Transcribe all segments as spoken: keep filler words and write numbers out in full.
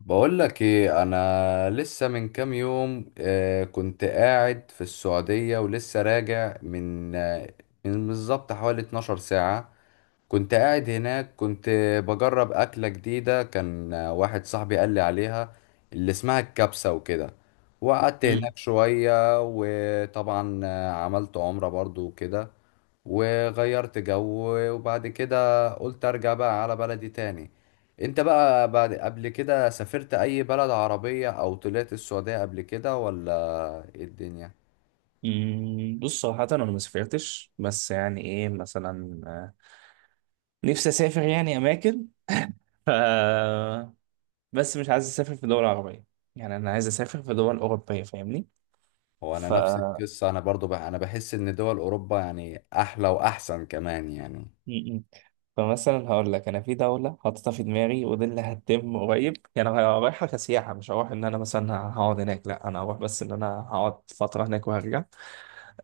بقول لك ايه، انا لسه من كام يوم آه، كنت قاعد في السعودية، ولسه راجع من آه، من بالظبط حوالي اتناشر ساعة. كنت قاعد هناك، كنت بجرب أكلة جديدة، كان واحد صاحبي قال لي عليها، اللي اسمها الكبسة وكده. وقعدت مم. هناك شوية، وطبعا آه، عملت عمرة برضو وكده، وغيرت جو. وبعد كده قلت أرجع بقى على بلدي تاني. انت بقى بعد، قبل كده سافرت اي بلد عربية، او طلعت السعودية قبل كده ولا ايه الدنيا؟ مم، بص، صراحة أنا ما سافرتش، بس يعني إيه مثلا، آه، نفسي أسافر يعني أماكن. ف بس مش عايز أسافر في دول عربية، يعني أنا عايز أسافر في دول أوروبية، فاهمني؟ هو انا ف نفس القصة، انا برضو بقى انا بحس ان دول اوروبا يعني احلى واحسن كمان يعني. مم. فمثلا هقول لك، أنا في دولة حاططها في دماغي ودي اللي هتتم قريب، يعني أنا رايحة كسياحة، مش هروح إن أنا مثلا هقعد هناك، لا أنا هروح بس إن أنا هقعد فترة هناك وهرجع.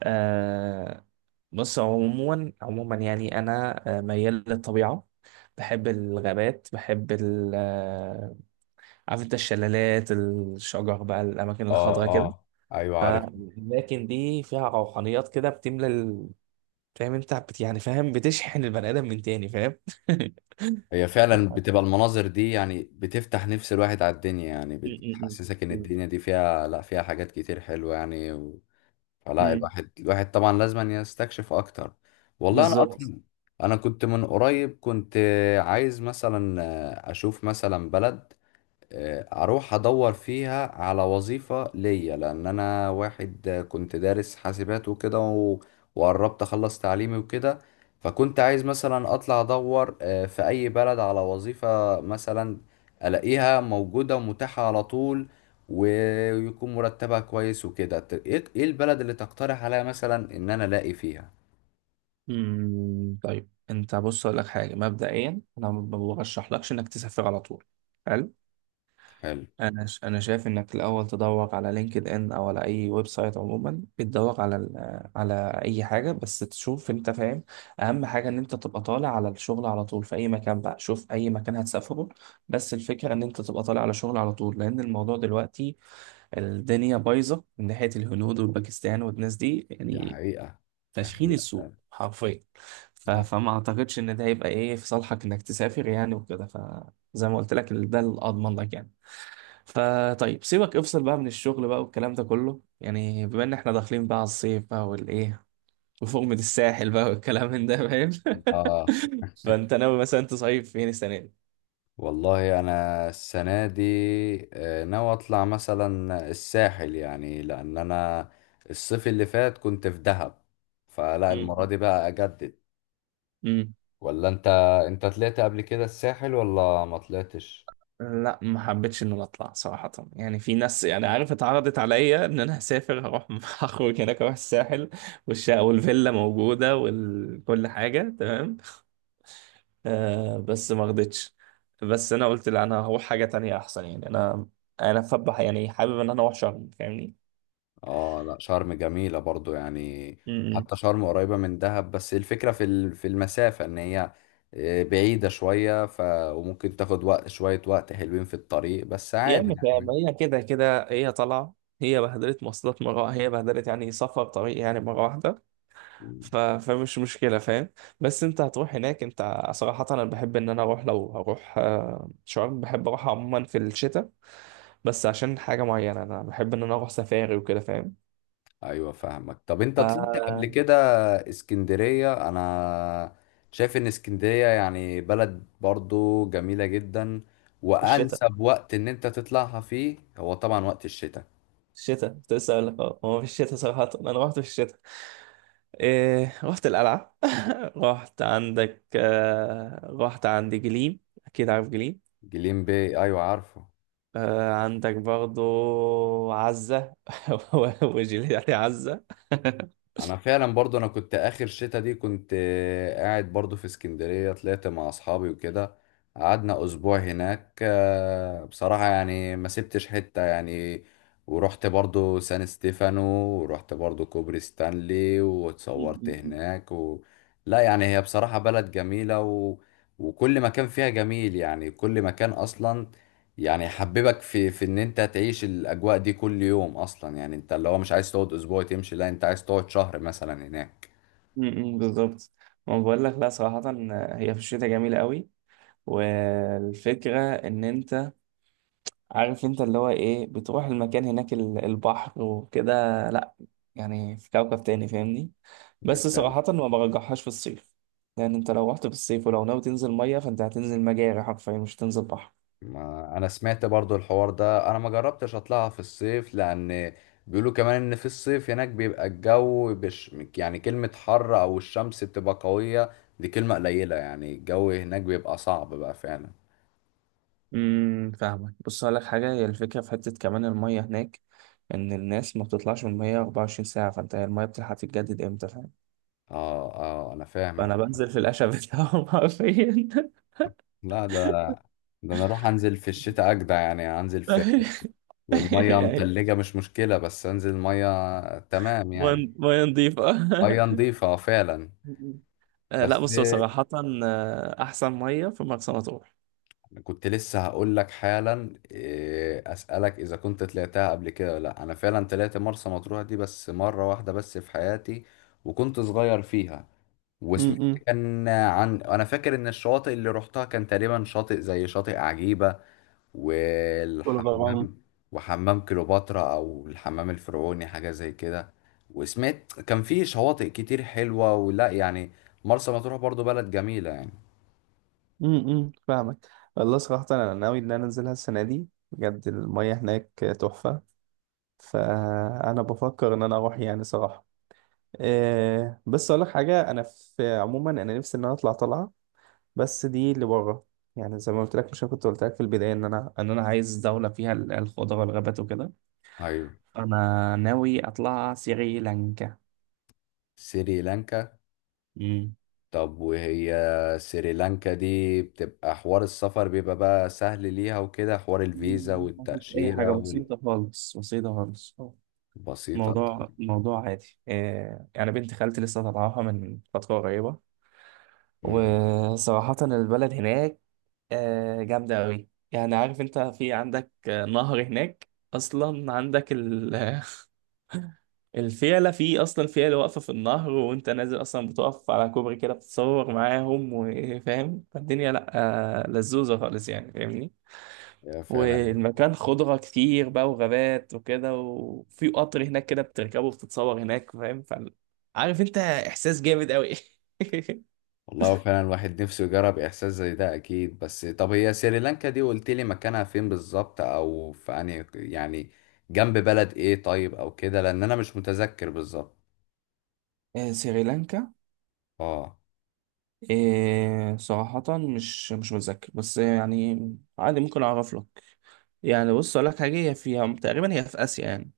آه، بص، عموما عموما يعني انا، آه، ميال للطبيعه، بحب الغابات، بحب ال آه، عارف انت الشلالات، الشجر بقى، الاماكن اه، الخضراء كده. اه، ايوه عارف. فالاماكن دي فيها روحانيات كده، بتملى ال- فاهم انت، بت يعني فاهم، بتشحن البني ادم من تاني، فاهم؟ م- هي فعلا بتبقى المناظر دي يعني بتفتح نفس الواحد على الدنيا، يعني م- بتحسسك ان م. الدنيا دي فيها، لا فيها حاجات كتير حلوة يعني. فلا م. الواحد الواحد طبعا لازم يستكشف اكتر. والله انا بالظبط. اصلا، انا كنت من قريب، كنت عايز مثلا اشوف مثلا بلد، آه، اروح ادور فيها على وظيفة ليا، لان انا واحد آه، كنت دارس حاسبات وكده و- وقربت اخلص تعليمي وكده. فكنت عايز مثلا اطلع ادور آه، في اي بلد على وظيفة مثلا، الاقيها موجودة ومتاحة على طول، ويكون مرتبها كويس وكده. ت- ايه إيه البلد اللي تقترح عليا مثلا ان انا الاقي فيها؟ م، طيب انت، بص اقول لك حاجه، مبدئيا انا ما برشحلكش انك تسافر على طول. حلو. حلو. انا ش- انا شايف انك الاول تدور على لينكد ان، او على اي ويب سايت عموما، بتدور على ال- على اي حاجه بس تشوف انت، فاهم؟ اهم حاجه ان انت تبقى طالع على الشغل على طول في اي مكان بقى، شوف اي مكان هتسافره، بس الفكره ان انت تبقى طالع على شغل على طول، لان الموضوع دلوقتي الدنيا بايظه من ناحيه الهنود والباكستان والناس دي دي يعني، حقيقة. دي تشخين حقيقة السوق فعلا. حرفيا. ف- فما اعتقدش ان ده هيبقى ايه في صالحك انك تسافر يعني وكده، فزي ما قلت لك ده الاضمن لك يعني. فطيب سيبك، افصل بقى من الشغل بقى والكلام ده كله، يعني بما ان احنا داخلين بقى على الصيف بقى والايه، وفوق الساحل بقى والكلام من ده، فاهم؟ اه فانت ناوي مثلا تصيف فين السنه دي؟ والله انا السنه دي آه، ناوي اطلع مثلا الساحل يعني، لان انا الصيف اللي فات كنت في دهب، فلا المره مم. دي بقى اجدد. امم ولا انت، انت طلعت قبل كده الساحل ولا ما طلعتش؟ لا ما حبيتش ان انا اطلع، صراحه يعني في ناس يعني، عارف اتعرضت عليا ان انا هسافر هروح هخرج هناك، اروح الساحل والشقه والفيلا موجوده وكل حاجه تمام، آه بس ما رضيتش. بس انا قلت لا، انا هروح حاجه تانية احسن، يعني انا انا فبح يعني حابب ان انا اروح شرم، فاهمني؟ اه، لا شرم جميله برضو يعني. امم. حتى شرم قريبه من دهب، بس الفكره في ال- في المسافه، ان هي آه، بعيده شويه، ف وممكن تاخد وقت، شويه وقت حلوين في الطريق، بس يا عادي عم فاهم، يعني. هي كده كده هي طالعه، هي بهدلت مواصلات مره، هي بهدلت يعني سفر طريق يعني مره واحده. ف... فمش مشكله، فاهم؟ بس انت هتروح هناك، انت صراحه انا بحب ان انا اروح، لو هروح آه، شرم، بحب اروح عموما في الشتاء، بس عشان حاجه معينه انا بحب ان انا اروح سفاري وكده، فاهم؟ ايوه فاهمك. طب انت طلعت قبل ف- كده اسكندرية؟ انا شايف ان اسكندرية يعني بلد برضو جميلة جدا، الشتاء. وانسب وقت ان انت تطلعها فيه هو طبعا وقت الشتاء. الشتاء كنت لسه اقول لك، اه هو في الشتاء صراحة، انا رحت في الشتاء، إيه رحت القلعة. رحت عندك، آه رحت عند جليم، اكيد عارف جليم، جليم باي، ايوه عارفه. آه عندك برضو عزة. وجليم يعني عزة. انا فعلا برضو، انا كنت اخر شتا دي كنت آه، قاعد برضو في اسكندرية، طلعت مع اصحابي وكده. قعدنا اسبوع هناك، آه، بصراحة يعني ما سبتش حتة يعني. ورحت برضو سان ستيفانو، ورحت برضو كوبري ستانلي واتصورت م- هناك و... لا يعني هي بصراحة بلد جميلة، و... وكل مكان فيها جميل، يعني كل مكان اصلا يعني حببك في في ان انت تعيش الاجواء دي كل يوم اصلا. يعني انت اللي هو مش عايز تقعد اسبوع تمشي، لا انت عايز تقعد شهر مثلا هناك. م- م- بالظبط. ما بقول لك، لا صراحة هي في الشتاء جميلة قوي، والفكرة ان انت عارف انت اللي هو ايه، بتروح المكان هناك ال- البحر وكده، لا يعني في كوكب تاني، فاهمني؟ بس فعلا. صراحة ما برجحهاش في الصيف، لأن أنت لو رحت في الصيف ولو ناوي تنزل مية فأنت هتنزل مجاري حرفيا، مش هتنزل بحر. ما انا سمعت برضو الحوار ده، انا ما جربتش اطلعها في الصيف، لان بيقولوا كمان ان في الصيف هناك بيبقى الجو بش، يعني كلمة حر او الشمس بتبقى قوية دي كلمة قليلة، يعني الجو هناك بيبقى صعب بقى فعلا. امم فاهمك، بص هقول لك حاجة، هي الفكرة في حتة كمان، المية هناك إن الناس ما بتطلعش من المية 24 ساعة، فأنت هي المية بتلحق تتجدد إمتى، فاهم؟ اه، اه انا فاهم فأنا الحوار. بنزل في القشة بتاعهم حرفيا. لا ده، ده انا اروح انزل في الشتاء اجدع، يعني انزل في، والمية يعني متلجة مش مشكلة، بس انزل مية تمام يعني. مية مية نضيفة. مية نضيفة آه، فعلا. آه، بس لا بص هو صراحة، آه، أحسن مية في مرسى مطروح، كنت لسه هقول لك حالا، إيه، اسألك اذا كنت طلعتها قبل كده ولا لا. انا فعلا طلعت مرسى مطروح دي بس مرة واحدة بس في حياتي، وكنت صغير فيها. وسمعت كان عن، انا فاكر ان الشواطئ اللي روحتها كان تقريبا شاطئ زي شاطئ عجيبة، كل غرام. والحمام، وحمام كليوباترا او الحمام الفرعوني حاجه زي كده. وسمعت كان في شواطئ كتير حلوه ولا يعني؟ مرسى مطروح برضو بلد جميله يعني. امم فاهمك، والله صراحة أنا ناوي إن أنا أنزلها السنة دي، بجد المية هناك تحفة، فأنا بفكر إن أنا أروح يعني صراحة. إيه، بس أقول لك حاجة، أنا في عموما أنا نفسي إن أنا أطلع طلعة بس دي اللي بره، يعني زي ما قلت لك، مش أنا كنت قلت لك في البداية إن أنا إن أنا عايز دولة فيها ال- الخضرة والغابات وكده، ايوه. أنا ناوي أطلع سريلانكا. سريلانكا. امم. طب وهي سريلانكا دي بتبقى حوار السفر بيبقى بقى سهل ليها وكده، حوار الفيزا مفيش أي حاجة، والتأشيرة بسيطة خالص بسيطة خالص. والبسيطة؟ موضوع طيب. موضوع عادي، آه، يعني بنت خالتي لسه طالعاها من فترة قريبة، مم. وصراحة البلد هناك آه، جامدة أوي، يعني عارف أنت في عندك آه، نهر هناك أصلا، عندك ال- الفيلة، في أصلا فيلة واقفة في النهر وأنت نازل أصلا، بتقف على كوبري كده بتتصور معاهم وفاهم، فالدنيا لأ آه، لزوزة خالص، يعني فاهمني. هي فعلا. والمكان خضرة كتير بقى وغابات وكده، وفي قطر هناك كده بتركبه وبتتصور هناك، فاهم؟ فال- عارف انت احساس جامد قوي. والله هو فعلا الواحد نفسه يجرب احساس زي ده اكيد. بس طب هي سريلانكا دي قلت لي مكانها فين بالظبط، او في يعني يعني جنب بلد ايه طيب او كده، لان انا مش متذكر بالظبط. آه، سريلانكا، اه، آه، صراحة مش مش متذكر بس يعني عادي ممكن أعرف لك. يعني بص أقول لك حاجة، هي فيها تقريبا، هي في آسيا يعني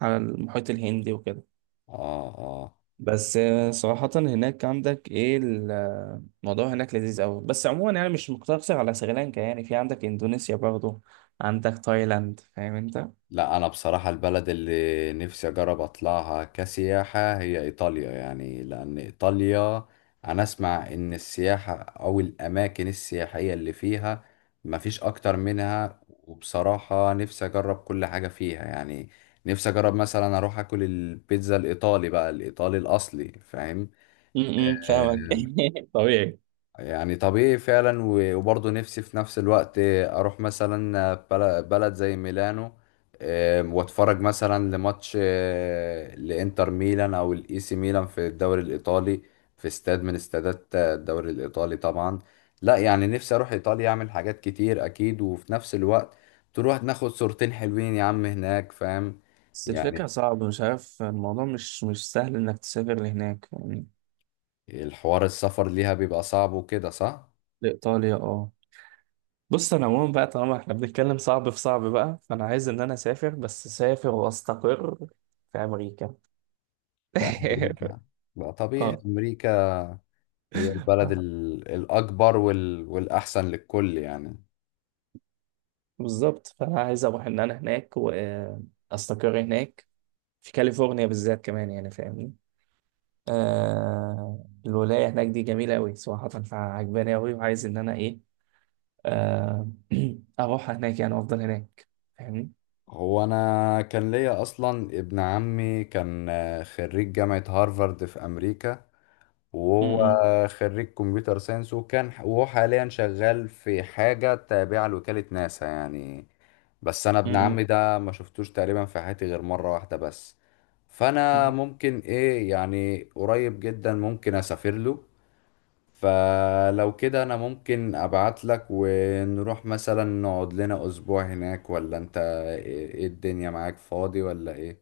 على المحيط الهندي وكده، اه آه. بس آه، صراحة هناك عندك ايه ال- آه، الموضوع هناك لذيذ قوي، بس عموما يعني مش مقتصر على سريلانكا، يعني في عندك اندونيسيا برضه، عندك تايلاند، فاهم انت؟ لا انا بصراحة البلد اللي نفسي اجرب اطلعها كسياحة هي ايطاليا يعني، لان ايطاليا انا اسمع ان السياحة او الاماكن السياحية اللي فيها مفيش اكتر منها. وبصراحة نفسي اجرب كل حاجة فيها يعني. نفسي اجرب مثلا اروح اكل البيتزا الايطالي بقى، الايطالي الاصلي، فاهم؟ امم فاهمك. آه، طبيعي. يعني طبيعي فعلا. و- وبرضه نفسي في نفس الوقت اروح مثلا بل- بلد زي ميلانو، آم، واتفرج مثلا لماتش آه، لانتر ميلان او الاي سي ميلان في الدوري الايطالي، في استاد من استادات آه، الدوري الايطالي طبعا. لا يعني نفسي اروح ايطاليا اعمل حاجات كتير اكيد، وفي نفس الوقت تروح ناخد صورتين حلوين يا عم هناك، فاهم؟ بس الفكرة يعني صعبة، مش عارف الموضوع مش مش سهل انك تسافر لهناك يعني، الحوار السفر ليها بيبقى صعب وكده، صح؟ لإيطاليا اه. بص انا عموما بقى، طالما احنا بنتكلم صعب في صعب بقى، فانا عايز ان انا اسافر بس اسافر واستقر في امريكا. في امريكا. لا طبيعي، امريكا هي البلد اه، ال- الأكبر وال... والأحسن للكل يعني. بالظبط. فانا عايز اروح ان انا هناك واستقر هناك، في كاليفورنيا بالذات كمان يعني، فاهمني؟ آه الولايه هناك دي جميله قوي صراحه، فعجباني قوي وعايز ان انا ايه، آه اروح هناك يعني افضل هناك، فاهمني؟ هو أنا كان ليا أصلا ابن عمي، كان آه، خريج جامعة هارفارد في أمريكا. م- وهو م- خريج كمبيوتر ساينس، وكان وهو حاليا شغال في حاجة تابعة لوكالة ناسا يعني. بس أنا م- ابن م- عمي ده ما شفتوش تقريبا في حياتي غير مرة واحدة بس. فأنا م. ممكن إيه، يعني قريب جدا ممكن أسافر له. فلو كده انا ممكن ابعت لك ونروح مثلا نقعد لنا اسبوع هناك، ولا انت ايه، إيه الدنيا، معاك فاضي ولا ايه؟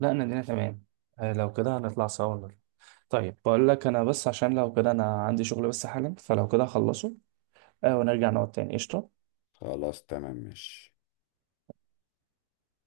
لا، انا الدنيا تمام، آه لو كده هنطلع سوا النهاردة. طيب بقول لك انا، بس عشان لو كده انا عندي شغل بس حالا، فلو كده هخلصه، آه ونرجع نقعد تاني قشطه. خلاص تمام ماشي.